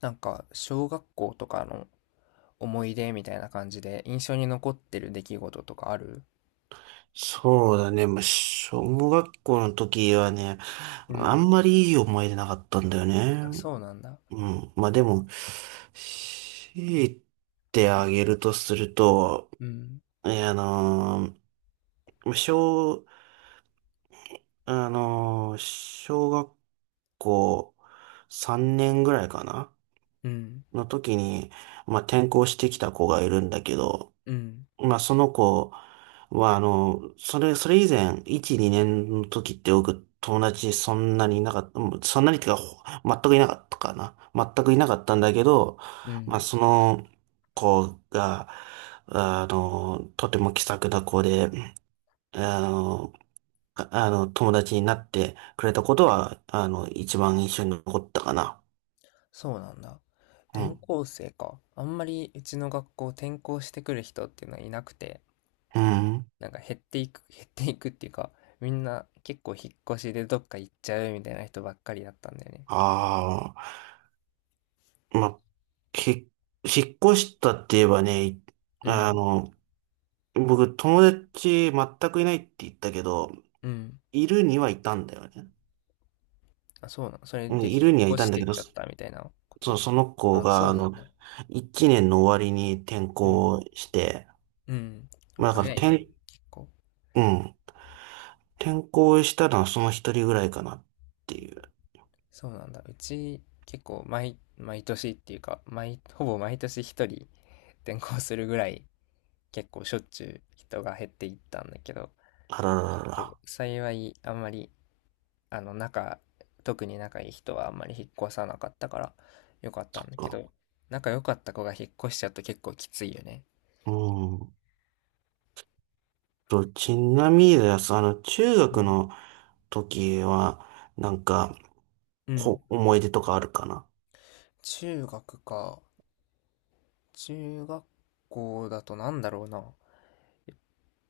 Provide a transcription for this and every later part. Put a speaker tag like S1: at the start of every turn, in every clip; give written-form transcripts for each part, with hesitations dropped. S1: なんか小学校とかの思い出みたいな感じで印象に残ってる出来事とかある？
S2: そうだね。まあ、小学校の時はね、
S1: う
S2: あ
S1: ん。
S2: んまりいい思い出なかったんだよね。
S1: あ、そうなんだ。
S2: うん。まあでも、強いてあげるとすると、
S1: うん、
S2: えあのー小、あのー小学校3年ぐらいかな
S1: うん、
S2: の時に、まあ転校してきた子がいるんだけど、
S1: うん、
S2: まあ、その子は、あの、それ以前、1、2年の時って僕、友達そんなにいなかった、うんそんなにっていうか、全くいなかったかな。全くいなかったんだけど、
S1: う
S2: まあ、
S1: ん。
S2: その子が、あの、とても気さくな子で、あの、友達になってくれたことは、あの、一番印象に残ったかな。
S1: そうなんだ。
S2: う
S1: 転
S2: ん。
S1: 校生か。あんまりうちの学校転校してくる人っていうのはいなくて、
S2: うん。
S1: なんか減っていく、減っていくっていうか、みんな結構引っ越しでどっか行っちゃうみたいな人ばっかりだったんだよね。
S2: ああ、まあ、ひ、引っ越したって言えばね、
S1: うん、
S2: あの、僕、友達全くいないって言ったけど、
S1: うん。
S2: いるにはいたんだよね。
S1: あ、そうなの。それ
S2: うん、
S1: で
S2: い
S1: 引
S2: るには
S1: っ
S2: い
S1: 越
S2: た
S1: し
S2: んだ
S1: て
S2: け
S1: っ
S2: ど、
S1: ちゃっ
S2: そ、
S1: たみたいなこ
S2: そう
S1: と。
S2: その子
S1: あ、そ
S2: が、
S1: う
S2: あ
S1: な
S2: の、
S1: んだ。
S2: 1年の終わりに転
S1: うん。
S2: 校して、
S1: うん。
S2: まあだから
S1: 早いね、
S2: 転、
S1: 結構。
S2: うん、転校したのはその一人ぐらいかなっていう。
S1: そうなんだ。うち、結構毎年っていうか、ほぼ毎年一人転校するぐらい、結構しょっちゅう人が減っていったんだけど、
S2: あら
S1: 結
S2: ら
S1: 構
S2: ら
S1: 幸い、あんまり、あの、仲、特に仲いい人はあんまり引っ越さなかったから、よかったんだけ
S2: ら。
S1: ど、仲良かった子が引っ越しちゃうと結構きついよね。
S2: うん。ちなみにです、あの、中
S1: う
S2: 学
S1: ん。
S2: の時は、なんか、
S1: うん、
S2: 思い出とかあるかな？
S1: 中学か。中学校だとなんだろうな。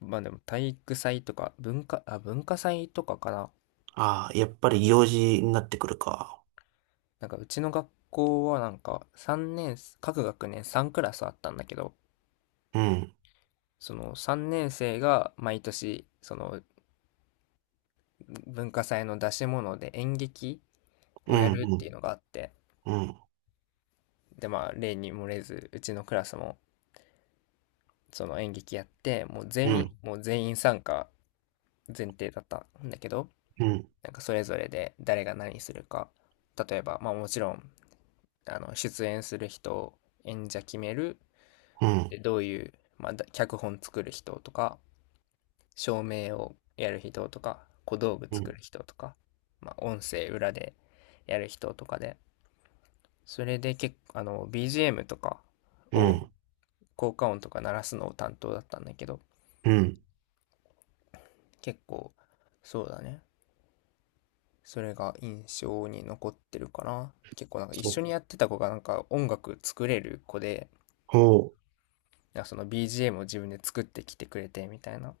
S1: まあでも体育祭とか文化祭とかかな。
S2: ああ、やっぱり幼児になってくるか。
S1: なんかうちの学校はなんか3年、各学年3クラスあったんだけど、
S2: うん
S1: その3年生が毎年その文化祭の出し物で演劇
S2: う
S1: をや
S2: ん。
S1: るっ
S2: う
S1: てい
S2: ん。
S1: うのがあって、
S2: うん、
S1: でまあ例に漏れずうちのクラスもその演劇やって、
S2: うん、
S1: もう全員参加前提だったんだけど、
S2: うん、
S1: なんかそれぞれで誰が何するか、例えばまあもちろん出演する人、演者決める、
S2: うん、
S1: で、どういう、まあ、脚本作る人とか、照明をやる人とか、小道具
S2: う
S1: 作
S2: ん、
S1: る人とか、まあ、音声裏でやる人とかで、それで結構、あの、BGM とか
S2: う
S1: を、
S2: ん、
S1: 効果音とか鳴らすのを担当だったんだけど、
S2: うん。
S1: 結構、そうだね。それが印象に残ってるかな。結構なんか一
S2: そ
S1: 緒にや
S2: う。
S1: ってた子がなんか音楽作れる子で、
S2: ほ
S1: なんかその BGM を自分で作ってきてくれてみたいな、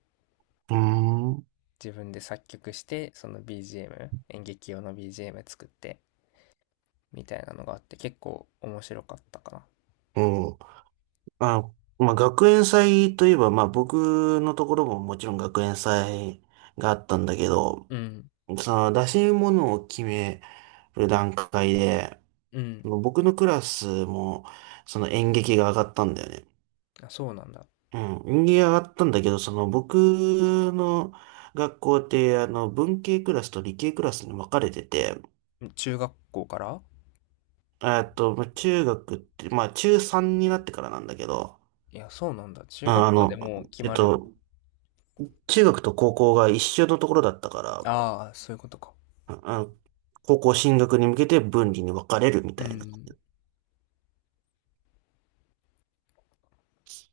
S2: う。うーん。う
S1: 自分で作曲してその BGM、 演劇用の BGM 作ってみたいなのがあって結構面白かったかな。
S2: ん。あ、まあ、学園祭といえば、まあ、僕のところももちろん学園祭があったんだけど、
S1: うん、
S2: その出し物を決める段階で、
S1: うん。
S2: 僕のクラスも、その演劇が上がったんだよね。
S1: あ、そうなんだ、
S2: うん。演劇が上がったんだけど、その僕の学校って、あの、文系クラスと理系クラスに分かれてて、
S1: 中学校から。
S2: まあ中学って、まあ中3になってからなんだけど、
S1: いや、そうなんだ、中
S2: ああ
S1: 学校で
S2: の、
S1: もう決
S2: えっ
S1: まるんだ。
S2: と、中学と高校が一緒のところだったから、
S1: ああー、そういうことか。
S2: ああの高校進学に向けて分離に分かれるみ
S1: う
S2: たいな。
S1: ん、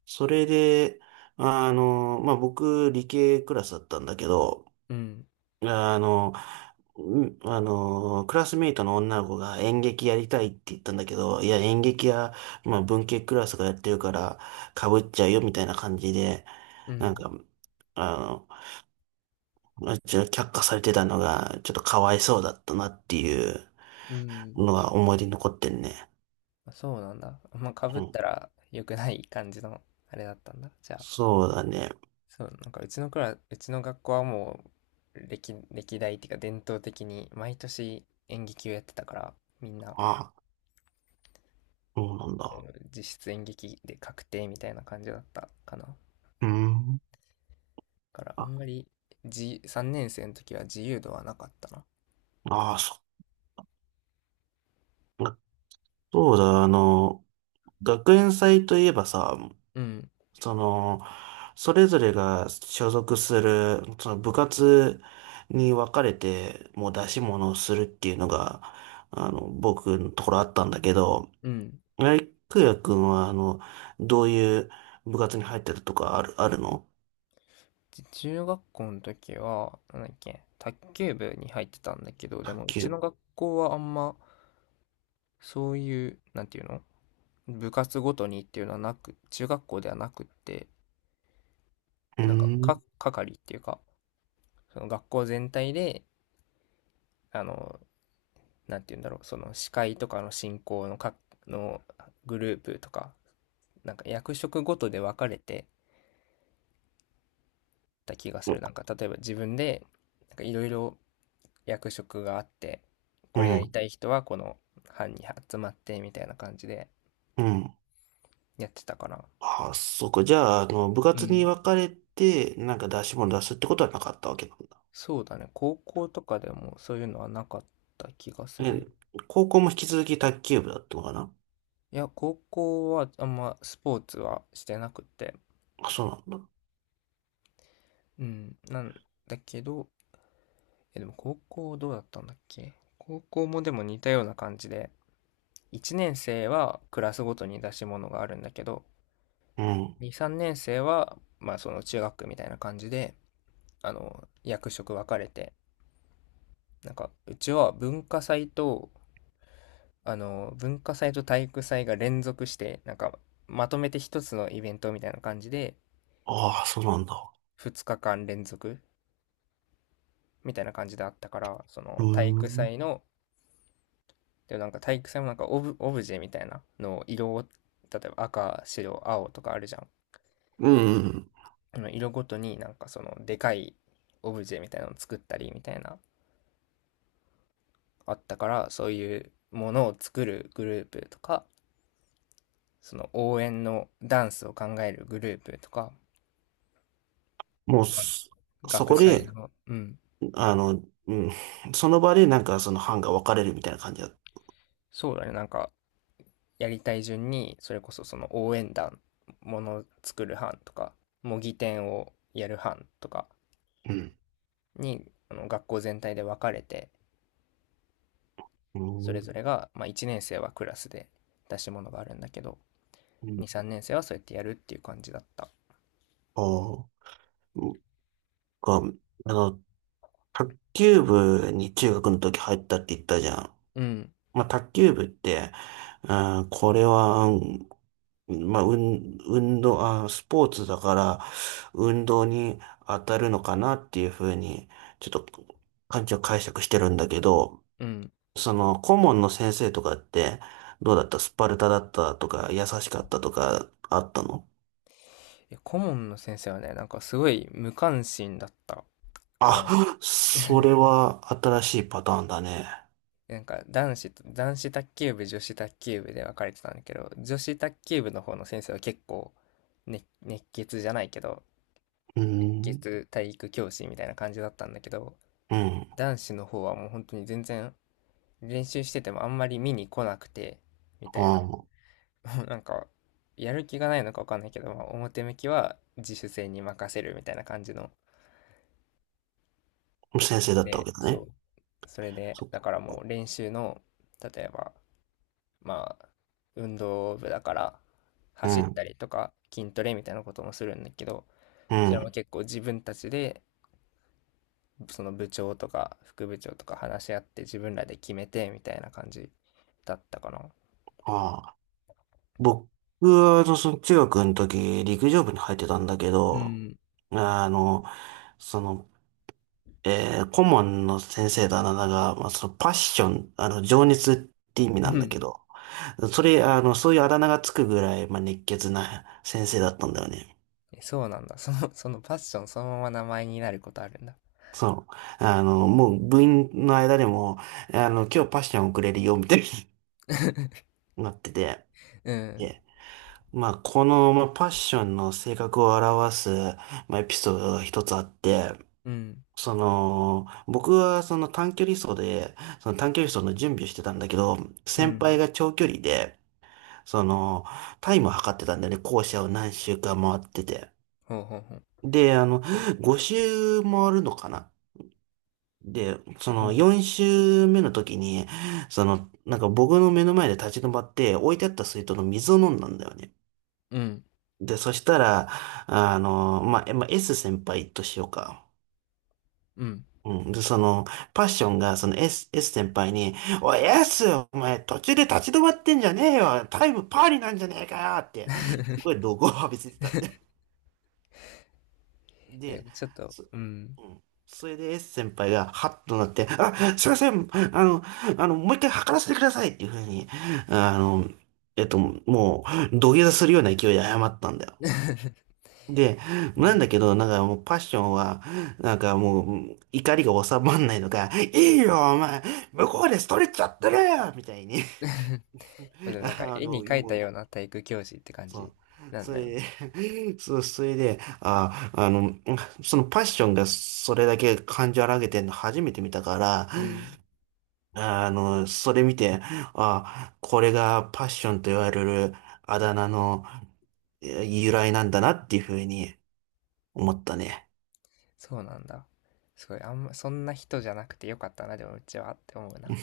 S2: それで、あの、まあ僕、理系クラスだったんだけど、
S1: うん、
S2: あの、クラスメイトの女の子が演劇やりたいって言ったんだけど、いや、演劇や、まあ文系クラスがやってるから、被っちゃうよみたいな感じで、
S1: う
S2: なん
S1: ん、
S2: か、あの、まあ、ちょっと却下されてたのが、ちょっとかわいそうだったなっていう
S1: うん。
S2: のが思い出に残ってんね。
S1: そうなんだ、まあか
S2: う
S1: ぶっ
S2: ん。
S1: たら良くない感じのあれだったんだじゃあ。
S2: そうだね。
S1: そう、なんかうちの学校はもう歴代っていうか伝統的に毎年演劇をやってたから、みんな
S2: あ、そうなん
S1: も
S2: だ。
S1: う実質演劇で確定みたいな感じだったかな。だ
S2: うん。
S1: からあ
S2: あ、
S1: んまり3年生の時は自由度はなかったな。
S2: ああ、そうだ、あの、学園祭といえばさ、
S1: うん、
S2: その、それぞれが所属する、その部活に分かれて、もう出し物をするっていうのが、あの、僕のところあったんだけど、
S1: うん。
S2: ライクヤ君は、あの、どういう部活に入ってるとかあるの？
S1: 中学校の時は、なんだっけ、卓球部に入ってたんだけど、で
S2: 卓
S1: もうち
S2: 球。う
S1: の学校はあんまそういう、なんていうの、部活ごとにっていうのはなく、中学校ではなくって、
S2: ーん。
S1: 係っていうか、その学校全体で、あの、なんて言うんだろう、その司会とかの進行ののグループとか、なんか役職ごとで分かれてた気がする。なんか、例えば自分で、なんかいろいろ役職があって、
S2: う
S1: これやり
S2: ん。
S1: たい人はこの班に集まってみたいな感じで
S2: うん。
S1: やってたから。
S2: あ、そこ。じゃあ、あの、部
S1: う
S2: 活に
S1: ん。
S2: 分かれて、なんか出し物出すってことはなかったわけなんだ。
S1: そうだね。高校とかでもそういうのはなかった気がするな。
S2: え、高校も引き続き卓球部だったのかな？
S1: いや、高校はあんまスポーツはしてなくて、
S2: あ、そうなんだ。
S1: うん、なんだけど、でも高校どうだったんだっけ、高校もでも似たような感じで、1年生はクラスごとに出し物があるんだけど、
S2: うん。
S1: 2、3年生は、まあその中学区みたいな感じで、あの、役職分かれて、なんか、うちは文化祭と体育祭が連続して、なんか、まとめて一つのイベントみたいな感じで、
S2: ああ、そうなんだ。
S1: 2日間連続みたいな感じであったから、そ
S2: う
S1: の体
S2: ー
S1: 育
S2: ん。
S1: 祭の、でもなんか体育祭もなんかオブジェみたいなのを色を、例えば赤、白、青とかあるじゃん。
S2: うん。うん。
S1: あの色ごとになんかそのでかいオブジェみたいなのを作ったりみたいな、あったからそういうものを作るグループとかその応援のダンスを考えるグループとか、
S2: もう
S1: まあ
S2: そ
S1: 学
S2: こ
S1: 祭
S2: で、
S1: の、うん、
S2: あの、うん。その場で、なんかその班が分かれるみたいな感じだ。
S1: そうだね、なんかやりたい順にそれこそその応援団、ものを作る班とか模擬店をやる班とか
S2: うん。
S1: に、あの、学校全体で分かれて、
S2: う
S1: それ
S2: ん。
S1: ぞれが、まあ、1年生はクラスで出し物があるんだけど、
S2: うん。
S1: 2、3年生はそうやってやるっていう感じだった。
S2: ああ。が、あの、卓球部に中学の時入ったって言ったじゃん。
S1: うん、
S2: まあ、卓球部って、うん、これは、うん、まあ、運動、あ、スポーツだから、運動に当たるのかなっていうふうに、ちょっと、感じを解釈してるんだけど、
S1: うん。
S2: その、顧問の先生とかって、どうだったスパルタだったとか、優しかったとか、あったの？
S1: いや、顧問の先生はね、なんかすごい無関心だったかな。
S2: あ、そ れは新しいパターンだね。
S1: なんか男子卓球部、女子卓球部で分かれてたんだけど、女子卓球部の方の先生は結構、ね、熱血じゃないけど、
S2: うー
S1: 熱
S2: ん。
S1: 血体育教師みたいな感じだったんだけど、
S2: うん。
S1: 男子の方はもう本当に全然、練習しててもあんまり見に来なくてみたいな。
S2: あ
S1: なんか、やる気がないのかわかんないけど、まあ、表向きは自主性に任せるみたいな感じの。
S2: あ、先生だったわけ
S1: で、
S2: だね。
S1: そう。それで、
S2: そ、
S1: だからもう練習の、例えば、まあ、運動部だから、
S2: う
S1: 走っ
S2: ん、
S1: たりとか、筋トレみたいなこともするんだけど、
S2: う
S1: それも
S2: ん。
S1: 結構自分たちで、その部長とか副部長とか話し合って自分らで決めてみたいな感じだったかな。
S2: ああ、僕は、あのその中学の時、陸上部に入ってたんだけ
S1: う
S2: ど、
S1: ん。
S2: あの、その、顧問の先生だあなたが、まあ、そのパッション、あの、情熱って意味
S1: う
S2: なんだけ
S1: ん。
S2: ど、それ、あの、そういうあだ名がつくぐらい、まあ、熱血な先生だったんだよね。
S1: そうなんだ。そのパッションそのまま名前になることあるんだ。
S2: そう。あの、もう部員の間でも、あの、今日パッションをくれるよ、みたい になってて、
S1: うん。
S2: まあ、この、まあ、パッションの性格を表す、まあ、エピソードが一つあって、
S1: うん。
S2: その、僕はその短距離走で、その短距離走の準備をしてたんだけど、
S1: う
S2: 先輩
S1: ん。
S2: が長距離で、その、タイムを測ってたんだよね。校舎を何周か回ってて。
S1: ほうほうほう。
S2: で、あの、
S1: そう。
S2: 5周回るのかな。で、そ
S1: う
S2: の
S1: ん。
S2: 4周目の時に、その、なんか僕の目の前で立ち止まって、置いてあった水筒の水を飲んだんだよね。
S1: うん。
S2: で、そしたら、あの、まあ、まあ、S 先輩としようか。
S1: うん。
S2: うん。で、その、パッションが、その S 先輩に、おい、S! お前、途中で立ち止まってんじゃねえよタイムパーリなんじゃねえかよって、すごい 怒号を浴びせてたんで。
S1: え、
S2: で、
S1: ちょっと、
S2: そ、
S1: うん。
S2: うん。それで S 先輩が、ハッとなって、あ、すいません、もう一回測らせてくださいっていうふうに、あの、もう、土下座するような勢いで謝ったんだよ。で、
S1: う
S2: なん
S1: ん。
S2: だけど、なんかもうパッションは、なんかもう怒りが収まんないのか、いいよ、お前、向こうでストレッチやってるよみたいに、
S1: ま だなんか
S2: あ
S1: 絵に
S2: の、
S1: 描いた
S2: もう、
S1: ような体育教師って感
S2: そ
S1: じ
S2: う。
S1: なん
S2: そ
S1: だね。
S2: れで、そう、それで、あ、あの、そのパッションがそれだけ感情荒げてんの初めて見たから、
S1: うん。
S2: あの、それ見て、あ、これがパッションと言われるあだ名の由来なんだなっていうふうに思ったね。
S1: そうなんだ。すごい、あんま、そんな人じゃなくてよかったな、でもうちは、って思うな。